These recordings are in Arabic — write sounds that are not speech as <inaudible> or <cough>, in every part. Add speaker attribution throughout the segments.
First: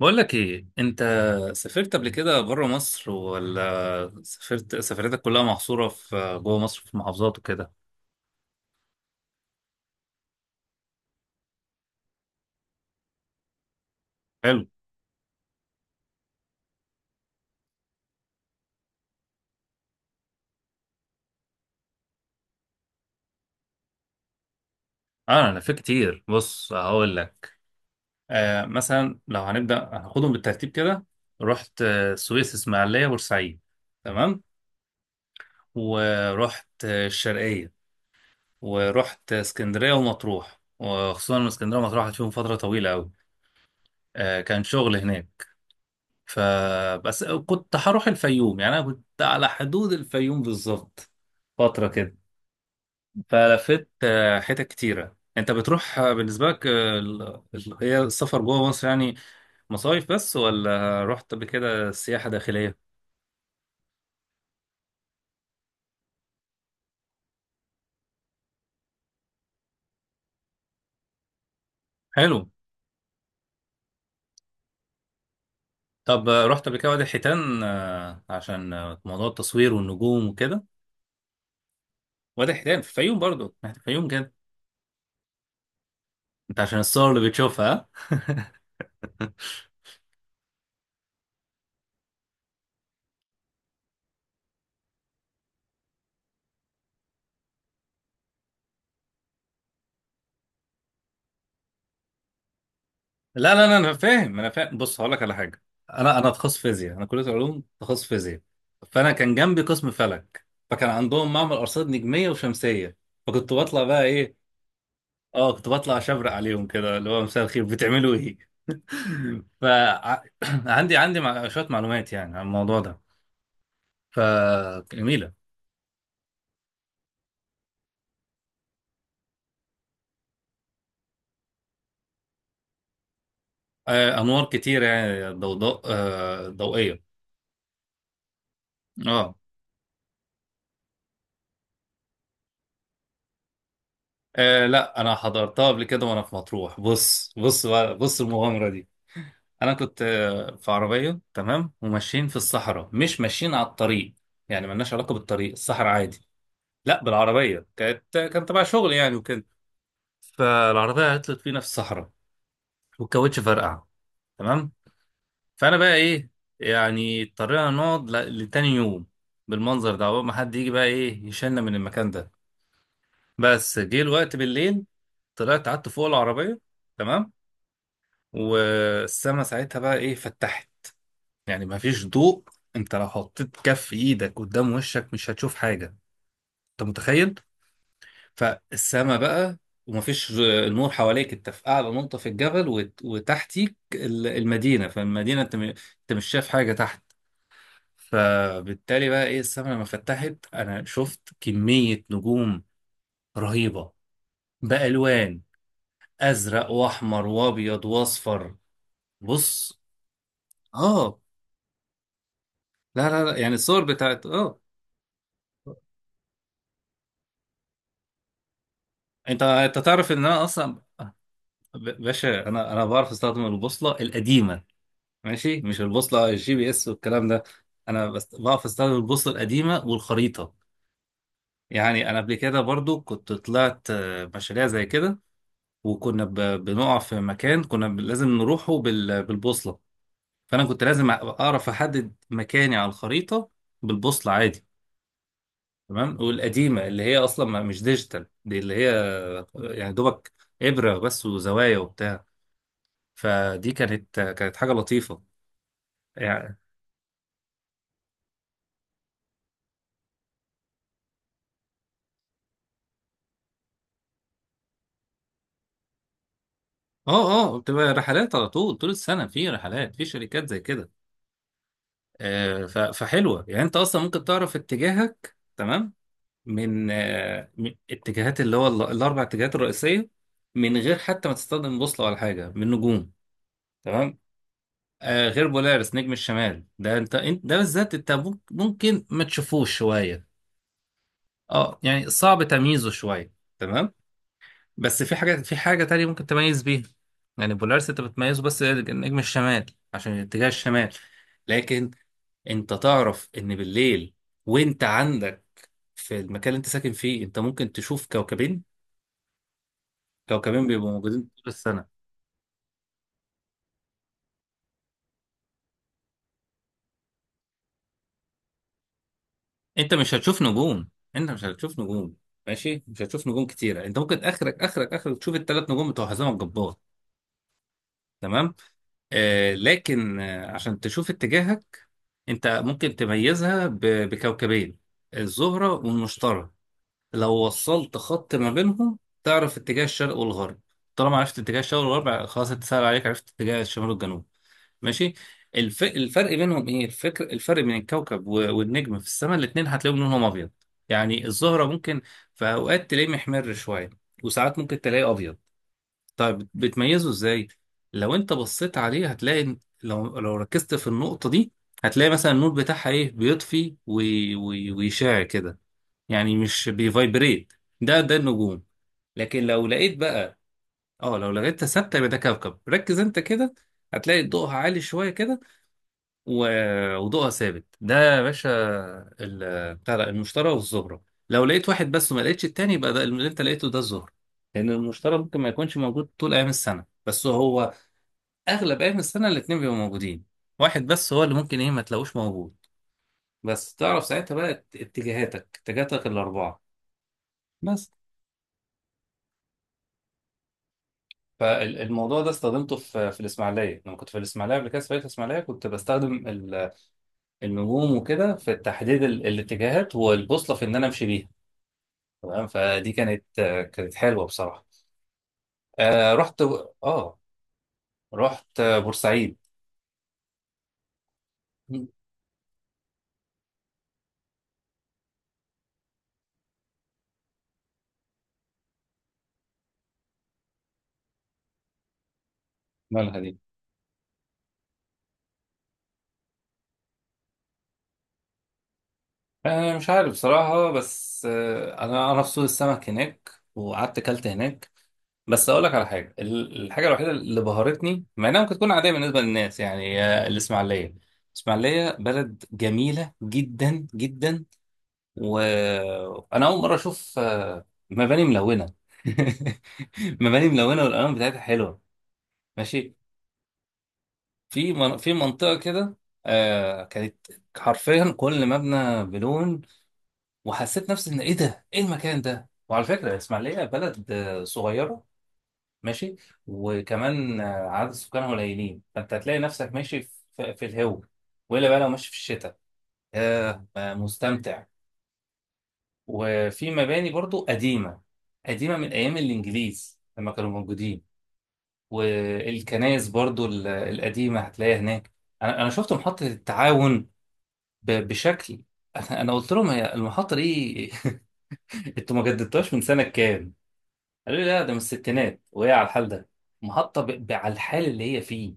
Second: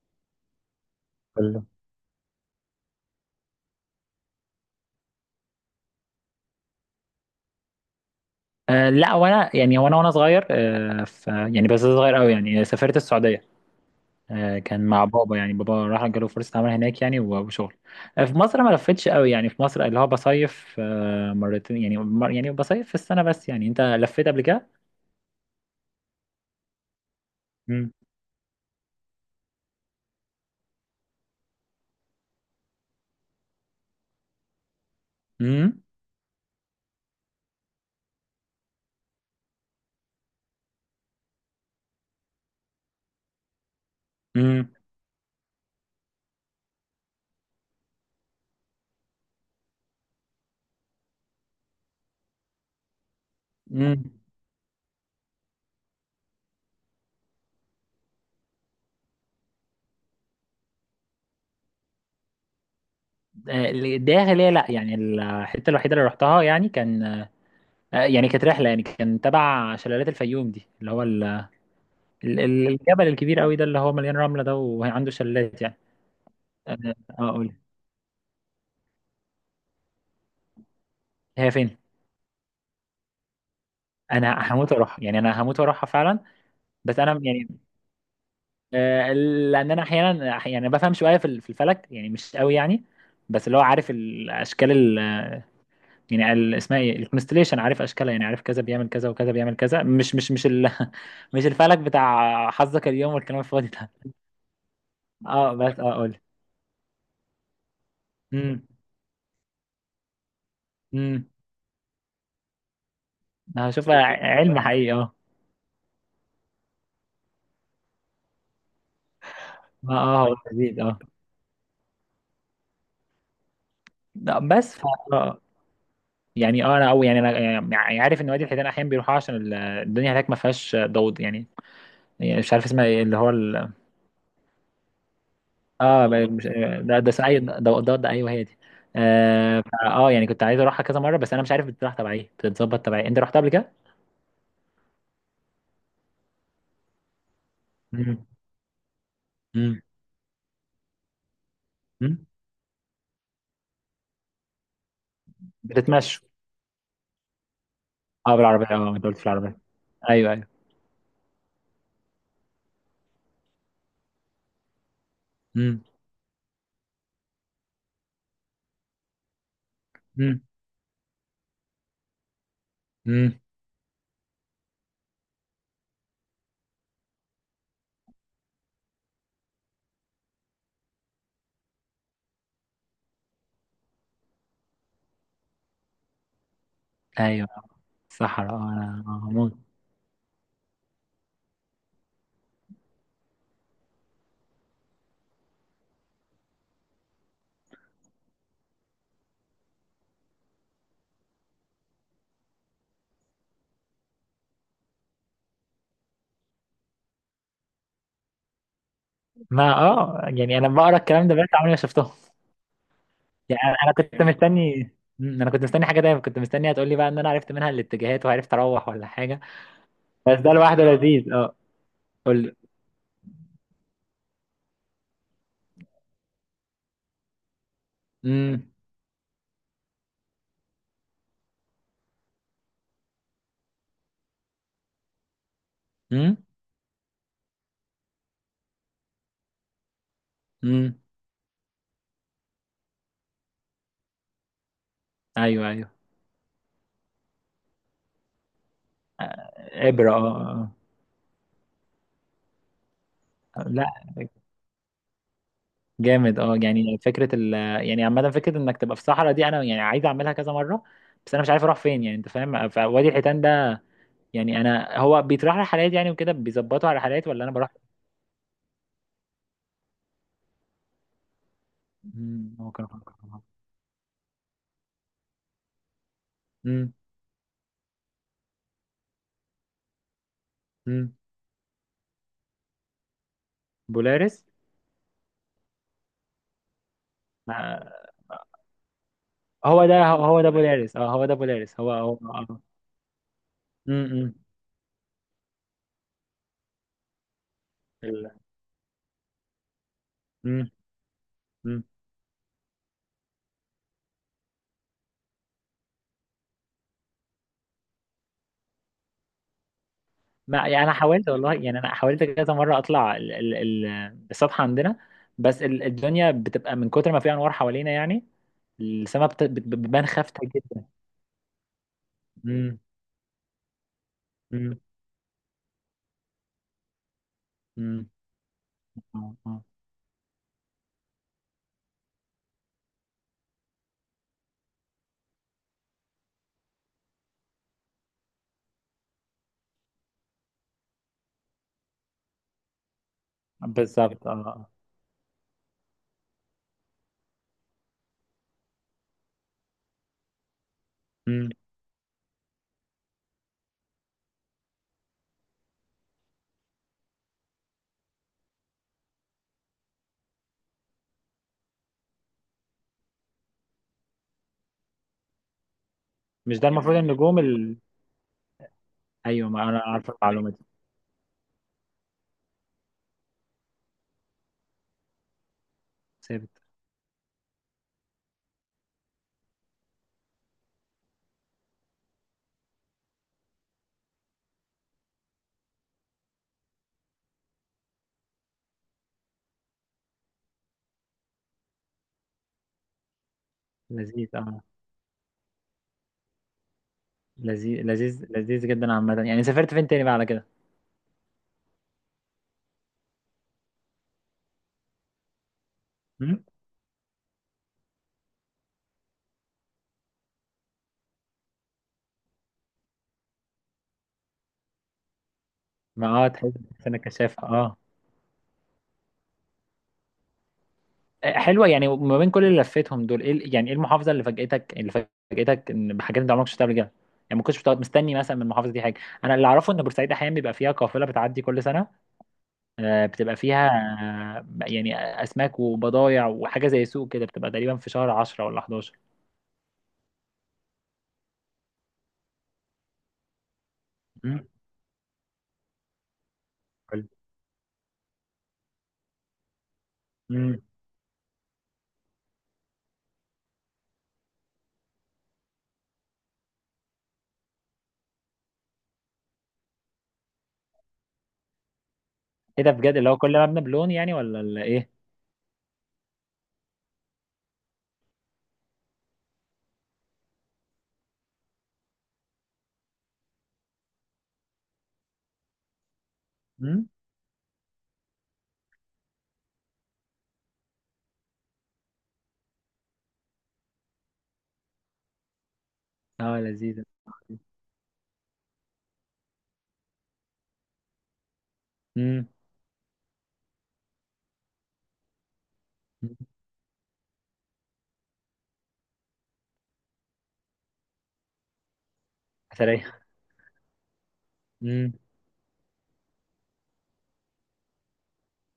Speaker 1: بقول لك ايه انت،
Speaker 2: أيوة.
Speaker 1: سافرت قبل كده بره مصر، ولا سافرت سفريتك كلها محصوره في جوه مصر في محافظات وكده؟
Speaker 2: آه لا، وانا يعني وانا صغير، آه ف يعني بس صغير قوي، يعني سافرت السعوديه. آه،
Speaker 1: حلو.
Speaker 2: كان مع بابا، يعني بابا راح جاله فرصه عمل هناك يعني وشغل. آه، في مصر ما لفتش قوي، يعني في مصر اللي هو بصيف آه مرتين، يعني مر يعني بصيف في السنه بس. يعني انت لفيت قبل كده؟
Speaker 1: اه، انا في كتير، بص هقول لك.
Speaker 2: مم.
Speaker 1: مثلا لو هنبدا هناخدهم بالترتيب كده. رحت السويس، اسماعيليه، بورسعيد. تمام.
Speaker 2: امم.
Speaker 1: ورحت الشرقيه. ورحت اسكندريه ومطروح، وخصوصا إن اسكندريه ومطروح قعدت فيهم فتره طويله قوي. كان
Speaker 2: امم.
Speaker 1: شغل هناك. فبس كنت هروح الفيوم، يعني انا كنت على حدود الفيوم بالظبط فتره كده. فلفت
Speaker 2: امم.
Speaker 1: حتت كتيره، انت بتروح بالنسبه لك هي السفر جوه مصر يعني. مصايف بس، ولا رحت قبل كده سياحه داخليه؟
Speaker 2: داخلية، لا، يعني الحتة الوحيدة اللي رحتها يعني كان آه، يعني كانت رحلة، يعني كان تبع شلالات الفيوم دي، اللي هو
Speaker 1: حلو.
Speaker 2: الجبل الكبير قوي ده، اللي هو مليان رملة ده وعنده شلالات يعني.
Speaker 1: طب رحت
Speaker 2: آه،
Speaker 1: قبل كده وادي
Speaker 2: اقول،
Speaker 1: الحيتان عشان موضوع التصوير والنجوم وكده.
Speaker 2: هي فين؟
Speaker 1: وادي الحيتان في الفيوم، برضو في الفيوم كده.
Speaker 2: انا هموت واروحها، يعني انا هموت واروحها فعلا.
Speaker 1: انت عشان
Speaker 2: بس
Speaker 1: الصور
Speaker 2: انا
Speaker 1: اللي
Speaker 2: يعني
Speaker 1: بتشوفها، ها؟
Speaker 2: آه،
Speaker 1: <laughs>
Speaker 2: لان انا احيانا يعني بفهم شويه في في الفلك، يعني مش قوي يعني. بس اللي هو عارف الاشكال يعني اسمها ايه؟ الكونستليشن، عارف اشكالها، يعني عارف كذا بيعمل كذا وكذا بيعمل كذا. مش ال <laughs> مش الفلك بتاع حظك اليوم والكلام
Speaker 1: لا لا
Speaker 2: الفاضي
Speaker 1: لا،
Speaker 2: ده.
Speaker 1: انا فاهم، انا فاهم، بص هقول لك على
Speaker 2: اه
Speaker 1: حاجه.
Speaker 2: بس اه
Speaker 1: انا
Speaker 2: قول.
Speaker 1: انا تخصص فيزياء، انا كليه علوم تخصص فيزياء.
Speaker 2: امم.
Speaker 1: فانا كان جنبي قسم فلك، فكان
Speaker 2: امم.
Speaker 1: عندهم معمل ارصاد نجميه وشمسيه. فكنت بطلع
Speaker 2: هشوفها
Speaker 1: بقى ايه.
Speaker 2: علم حقيقي اه.
Speaker 1: اه، كنت بطلع اشبرق عليهم كده، اللي هو مساء الخير بتعملوا ايه. <laughs>
Speaker 2: اه آه، هو
Speaker 1: فعندي <clears throat>
Speaker 2: لذيذ اه.
Speaker 1: شويه معلومات يعني عن الموضوع ده.
Speaker 2: لا، بس
Speaker 1: فجميله.
Speaker 2: آه. يعني اه انا او يعني انا يعني يعني عارف ان وادي الحيتان احيانا بيروحوا عشان الدنيا هناك ما فيهاش ضوض يعني. يعني مش عارف اسمها ايه؟ اللي هو ال...
Speaker 1: انوار كتير، يعني ضوضاء
Speaker 2: اه ب- مش... ده
Speaker 1: ضوئيه.
Speaker 2: ده اي ضوضاء، ايوه هي دي.
Speaker 1: اه
Speaker 2: اه فا آه، يعني كنت عايز اروحها كذا مره، بس انا مش عارف بتروح تبع ايه؟ بتتظبط تبع ايه؟ انت رحتها قبل كده؟
Speaker 1: آه لا، انا حضرتها قبل كده وانا في مطروح، بص
Speaker 2: مم.
Speaker 1: المغامره دي. انا
Speaker 2: مم.
Speaker 1: كنت في عربيه، تمام،
Speaker 2: مم.
Speaker 1: وماشيين في الصحراء، مش ماشيين على الطريق. يعني ملناش علاقه بالطريق، الصحراء عادي.
Speaker 2: بتتمشوا؟
Speaker 1: لا، بالعربيه كانت
Speaker 2: اه
Speaker 1: كان تبع
Speaker 2: بالعربيه،
Speaker 1: شغل
Speaker 2: اه انت
Speaker 1: يعني
Speaker 2: قلت في
Speaker 1: وكده.
Speaker 2: العربيه. ايوه ايوه.
Speaker 1: فالعربيه عطلت فينا في الصحراء، والكاوتش فرقع. تمام. فانا
Speaker 2: مم.
Speaker 1: بقى ايه، يعني اضطرينا نقعد لتاني يوم بالمنظر ده، عقبال ما
Speaker 2: مم.
Speaker 1: حد يجي بقى ايه يشيلنا من المكان ده.
Speaker 2: مم.
Speaker 1: بس جه الوقت بالليل، طلعت قعدت فوق العربيه. تمام. والسما ساعتها بقى ايه فتحت، يعني مفيش ضوء. انت لو حطيت كف ايدك قدام وشك مش هتشوف حاجة. انت متخيل؟
Speaker 2: ايوه، صحراء اه، انا
Speaker 1: فالسما
Speaker 2: آه، هموت.
Speaker 1: بقى، ومفيش نور حواليك، انت في اعلى نقطة في الجبل، وتحتيك المدينة، فالمدينة انت انت مش شايف حاجة تحت. فبالتالي بقى ايه السما لما فتحت انا شفت كمية نجوم رهيبة، بألوان، ازرق واحمر وابيض واصفر.
Speaker 2: ما
Speaker 1: بص.
Speaker 2: اه، يعني انا بقرا
Speaker 1: اه،
Speaker 2: الكلام ده، بقيت عمري ما شفتهم.
Speaker 1: لا لا لا، يعني
Speaker 2: يعني
Speaker 1: الصور
Speaker 2: انا كنت
Speaker 1: بتاعت اه
Speaker 2: مستني. مم، انا كنت مستني حاجه، دايما كنت مستني هتقول لي بقى ان انا عرفت منها الاتجاهات وعرفت اروح، ولا حاجه.
Speaker 1: انت تعرف ان
Speaker 2: بس
Speaker 1: انا
Speaker 2: ده
Speaker 1: اصلا،
Speaker 2: لوحده لذيذ اه. قول
Speaker 1: باشا،
Speaker 2: لي.
Speaker 1: انا بعرف استخدم البوصله القديمه، ماشي، مش البوصله الـGPS والكلام ده. انا بس
Speaker 2: امم.
Speaker 1: بعرف استخدم البوصله القديمه والخريطه. يعني انا قبل كده برضو كنت طلعت مشاريع زي كده، وكنا
Speaker 2: امم.
Speaker 1: بنقع في مكان، كنا لازم نروحه بالبوصله. فانا كنت
Speaker 2: امم.
Speaker 1: لازم اعرف احدد مكاني على الخريطه بالبوصله عادي.
Speaker 2: ايوه ايوه.
Speaker 1: تمام. والقديمه اللي هي اصلا مش ديجيتال، دي اللي هي يعني
Speaker 2: ابره اه
Speaker 1: دوبك،
Speaker 2: آه،
Speaker 1: ابره بس وزوايا وبتاع.
Speaker 2: آه.
Speaker 1: فدي
Speaker 2: لا،
Speaker 1: كانت حاجه لطيفه.
Speaker 2: جامد اه،
Speaker 1: يعني
Speaker 2: يعني فكره يعني عامه فكره انك تبقى في صحراء دي، انا يعني عايز اعملها كذا مره، بس انا مش عارف اروح فين، يعني انت فاهم؟ فوادي الحيتان ده، يعني انا هو بيتراح رحلات يعني وكده؟ بيظبطوا على
Speaker 1: اه.
Speaker 2: رحلات، ولا انا
Speaker 1: اه،
Speaker 2: بروح؟
Speaker 1: بتبقى رحلات على طول، طول السنة، في رحلات في شركات زي كده.
Speaker 2: امم، هو كان.
Speaker 1: فحلوة، يعني انت اصلا ممكن تعرف اتجاهك تمام من
Speaker 2: امم.
Speaker 1: من اتجاهات اللي هو الاربع اتجاهات الرئيسية، من غير
Speaker 2: امم.
Speaker 1: حتى ما تستخدم بوصلة ولا حاجة، من نجوم. تمام.
Speaker 2: بولاريس.
Speaker 1: غير بولارس نجم الشمال ده، انت ده بالذات انت ممكن ما تشوفوش
Speaker 2: هو ده،
Speaker 1: شوية.
Speaker 2: هو ده بولاريس، اه هو ده
Speaker 1: اه،
Speaker 2: بولاريس، هو
Speaker 1: يعني
Speaker 2: هو
Speaker 1: صعب
Speaker 2: اه.
Speaker 1: تمييزه شوية. تمام.
Speaker 2: امم.
Speaker 1: بس في حاجة تانية ممكن تميز بيها. يعني بولارس انت
Speaker 2: ال-.
Speaker 1: بتميزه، بس نجم الشمال عشان اتجاه
Speaker 2: امم.
Speaker 1: الشمال.
Speaker 2: امم.
Speaker 1: لكن انت تعرف ان بالليل، وانت عندك في المكان اللي انت ساكن فيه، انت ممكن تشوف كوكبين، كوكبين
Speaker 2: ما يعني
Speaker 1: بيبقوا
Speaker 2: انا
Speaker 1: موجودين
Speaker 2: حاولت
Speaker 1: طول
Speaker 2: والله، يعني
Speaker 1: السنة.
Speaker 2: انا حاولت كذا مره اطلع ال السطح عندنا، بس الدنيا بتبقى من كتر ما في انوار حوالينا، يعني السماء
Speaker 1: انت
Speaker 2: بتبان
Speaker 1: مش
Speaker 2: خافته
Speaker 1: هتشوف
Speaker 2: جدا.
Speaker 1: نجوم. انت مش هتشوف نجوم.
Speaker 2: امم.
Speaker 1: ماشي، مش هتشوف نجوم كتيرة، انت ممكن اخرك
Speaker 2: امم.
Speaker 1: اخرك اخرك تشوف الثلاث نجوم بتوع حزام الجبار.
Speaker 2: امم.
Speaker 1: تمام.
Speaker 2: آه، آه.
Speaker 1: لكن عشان تشوف اتجاهك، انت ممكن تميزها بكوكبين، الزهرة والمشتري. لو وصلت خط ما بينهم تعرف اتجاه الشرق والغرب. طالما عرفت اتجاه الشرق والغرب، خلاص، انت سهل عليك عرفت اتجاه الشمال والجنوب.
Speaker 2: بالظبط اه آه.
Speaker 1: ماشي. الفرق بينهم ايه، الفرق بين الكوكب والنجم في السماء، الاتنين هتلاقيهم لونهم ابيض. يعني
Speaker 2: امم.
Speaker 1: الزهرة ممكن في اوقات تلاقيه محمر شوية، وساعات ممكن تلاقيه ابيض. طيب بتميزه ازاي؟ لو انت بصيت عليه هتلاقي لو ركزت في النقطة دي، هتلاقي مثلا النور بتاعها ايه بيطفي ويشع كده، يعني
Speaker 2: مش
Speaker 1: مش
Speaker 2: ده المفروض النجوم
Speaker 1: بيفايبريت.
Speaker 2: ال...؟
Speaker 1: ده النجوم. لكن
Speaker 2: ايوه، ما
Speaker 1: لو
Speaker 2: انا
Speaker 1: لقيت
Speaker 2: عارف
Speaker 1: بقى،
Speaker 2: المعلومه دي.
Speaker 1: اه لو لقيتها ثابتة يبقى ده كوكب، ركز انت كده، هتلاقي ضوءها عالي شوية كده،
Speaker 2: ثابت.
Speaker 1: وضوءها ثابت ده يا باشا. بتاع ده، المشتري والزهرة. لو لقيت واحد بس وما لقيتش التاني، يبقى ده اللي انت لقيته ده الزهرة، لأن المشتري ممكن ما يكونش موجود طول أيام السنة، بس هو اغلب ايام السنه الاتنين بيبقوا موجودين. واحد بس هو اللي ممكن ايه ما تلاقوش موجود. بس تعرف
Speaker 2: لذيذ
Speaker 1: ساعتها بقى
Speaker 2: اه.
Speaker 1: اتجاهاتك الاربعه.
Speaker 2: لذيذ
Speaker 1: بس،
Speaker 2: لذيذ لذيذ جدا. عامه يعني سافرت فين تاني بقى على كده؟
Speaker 1: فالموضوع ده استخدمته في الاسماعيليه، لما كنت في الاسماعيليه قبل كده في فريق الاسماعيليه، كنت بستخدم النجوم وكده في تحديد الاتجاهات والبوصله في ان انا امشي بيها. تمام. فدي كانت كانت حلوه بصراحه. آه
Speaker 2: ما اه،
Speaker 1: رحت
Speaker 2: تحس انها
Speaker 1: اه
Speaker 2: كثافه اه.
Speaker 1: رحت بورسعيد.
Speaker 2: آه، حلوه، يعني ما بين كل اللي لفيتهم دول، ايه يعني ايه المحافظه اللي فاجئتك، اللي فاجئتك ان بحاجات انت عمرك شفتها قبل كده؟ يعني ما كنتش بتقعد مستني مثلا من المحافظه دي حاجه. انا اللي اعرفه ان بورسعيد احيانا بيبقى فيها قافله بتعدي كل سنه، آه،
Speaker 1: مالها
Speaker 2: بتبقى
Speaker 1: دي؟
Speaker 2: فيها آه، يعني اسماك وبضايع وحاجه زي سوق كده، بتبقى تقريبا في شهر 10 ولا 11.
Speaker 1: أه، مش عارف بصراحة، بس أنا في سوق السمك هناك، وقعدت أكلت
Speaker 2: امم.
Speaker 1: هناك. بس أقول لك على حاجة، الحاجة
Speaker 2: حلو.
Speaker 1: الوحيدة اللي بهرتني، مع إنها ممكن تكون عادية بالنسبة للناس، يعني
Speaker 2: امم.
Speaker 1: الإسماعيلية. الإسماعيلية بلد جميلة جدا جدا، وأنا أول مرة أشوف مباني ملونة. <laughs> مباني ملونة، والألوان بتاعتها حلوة.
Speaker 2: ايه ده
Speaker 1: ماشي.
Speaker 2: بجد؟ اللي هو كل مبنى بلون، يعني ولا ايه؟
Speaker 1: في منطقة كده كانت حرفيا كل مبنى بلون، وحسيت نفسي ان ايه ده، ايه المكان ده. وعلى فكره الاسماعيليه بلد صغيره. ماشي،
Speaker 2: امم.
Speaker 1: وكمان عدد سكانها قليلين، فانت هتلاقي نفسك ماشي في الهو، والا بقى لو ماشي في الشتاء، ياه مستمتع.
Speaker 2: اه
Speaker 1: وفي
Speaker 2: لذيذ.
Speaker 1: مباني برضو قديمه، قديمه من ايام الانجليز لما كانوا موجودين،
Speaker 2: امم.
Speaker 1: والكنائس برضو القديمه هتلاقيها هناك. انا شفت محطه التعاون بشكل <laughs> انا قلت لهم هي المحطه دي، <laughs> انتوا ما جددتوهاش من
Speaker 2: اثريه.
Speaker 1: سنه كام؟ قالوا لي لا، ده من الستينات وهي على الحال ده، محطة على الحال اللي هي فيه،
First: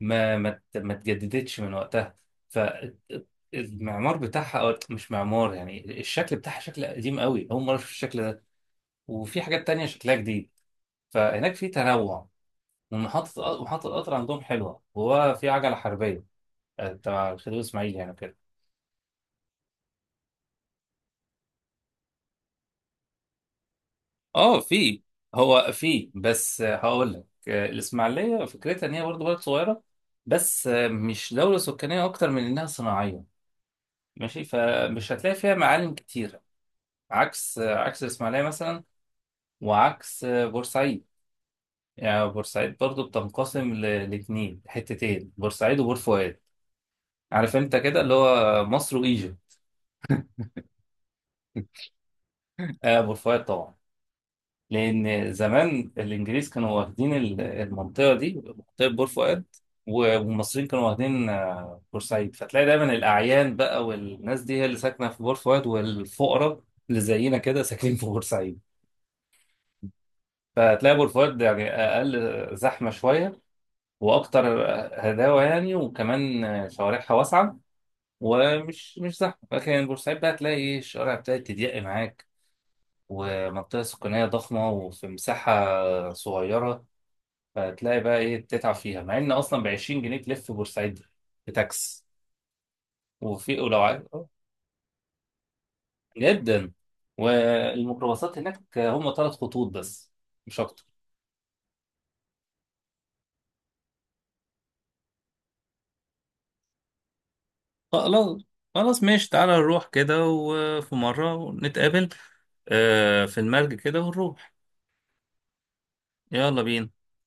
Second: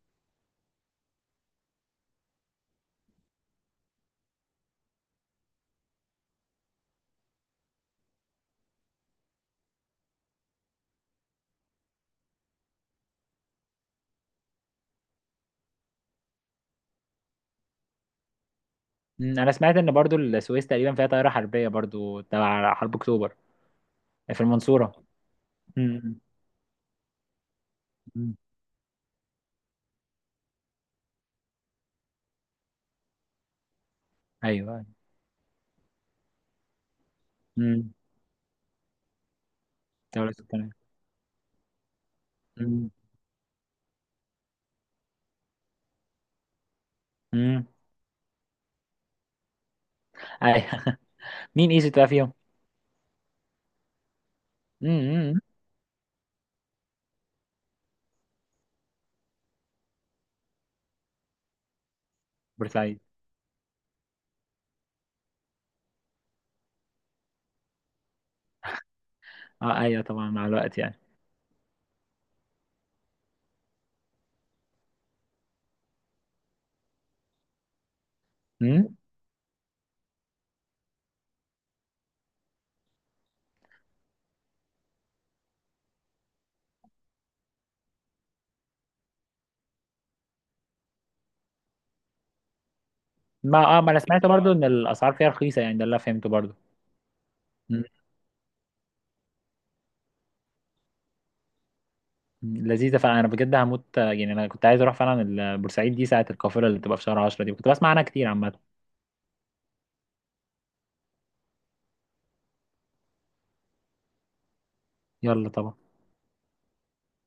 Speaker 1: ما اتجددتش من وقتها. فالمعمار بتاعها، أو مش معمار يعني الشكل بتاعها، شكل قديم قوي، أول مرة أشوف الشكل ده، وفي حاجات تانية شكلها جديد، فهناك في تنوع. ومحطة محطة القطر عندهم حلوة، وهو في عجلة حربية تبع الخديوي إسماعيل يعني.
Speaker 2: مم، انا سمعت ان برضو السويس تقريبا فيها طائرة حربية برضو تبع حرب اكتوبر، في
Speaker 1: اه، في.
Speaker 2: المنصورة.
Speaker 1: هو في
Speaker 2: مم،
Speaker 1: بس هقول لك،
Speaker 2: مم،
Speaker 1: الاسماعيليه فكرتها ان هي برضه بلد صغيره، بس مش دوله سكانيه اكتر من انها صناعيه. ماشي،
Speaker 2: ايوه.
Speaker 1: فمش هتلاقي فيها معالم كتيره، عكس آه،
Speaker 2: امم.
Speaker 1: عكس الاسماعيليه مثلا، وعكس
Speaker 2: دولة السلطنة.
Speaker 1: بورسعيد. يعني بورسعيد
Speaker 2: مم،
Speaker 1: برضه بتنقسم لاتنين حتتين، بورسعيد وبور فؤاد، عارف
Speaker 2: مم،
Speaker 1: انت كده، اللي هو مصر وايجيبت.
Speaker 2: ايوه <laughs> مين ايجيبت بقى فيهم؟
Speaker 1: بور فؤاد طبعا،
Speaker 2: مم،
Speaker 1: لأن
Speaker 2: مم،
Speaker 1: زمان الإنجليز كانوا واخدين المنطقة دي، منطقة بور فؤاد، و- والمصريين كانوا واخدين بورسعيد. فتلاقي دايما
Speaker 2: بورسعيد.
Speaker 1: الأعيان بقى، والناس دي هي اللي ساكنة في بور فؤاد، والفقراء اللي زينا كده ساكنين في بورسعيد.
Speaker 2: اه ايوه طبعا، مع الوقت
Speaker 1: فتلاقي
Speaker 2: يعني.
Speaker 1: بور فؤاد يعني أقل زحمة شوية، وأكتر هداوة يعني، وكمان شوارعها واسعة،
Speaker 2: مم.
Speaker 1: ومش مش زحمة. لكن بورسعيد بقى تلاقي إيه الشوارع بتاعت تضيق معاك، ومنطقة سكانية ضخمة، وفي مساحة صغيرة. فتلاقي بقى ايه تتعب فيها، مع ان اصلا ب 20 جنيه تلف بورسعيد بتاكس. وفي
Speaker 2: ما اه،
Speaker 1: ولو
Speaker 2: ما انا
Speaker 1: عايز <laughs>
Speaker 2: سمعت برضو ان الاسعار فيها رخيصة، يعني ده اللي أنا فهمته برضو.
Speaker 1: جدا.
Speaker 2: مم،
Speaker 1: والميكروباصات هناك هم ثلاث خطوط بس، مش اكتر.
Speaker 2: مم، لذيذة فعلا، انا بجد هموت آه، يعني انا كنت عايز اروح فعلا بورسعيد دي ساعة القافلة اللي بتبقى في شهر 10 دي، كنت بسمع عنها كتير
Speaker 1: خلاص،
Speaker 2: عامة.
Speaker 1: خلاص، ماشي، تعالى نروح كده، وفي مرة نتقابل في المرج كده، ونروح.
Speaker 2: يلا طبعا.
Speaker 1: يلا بينا.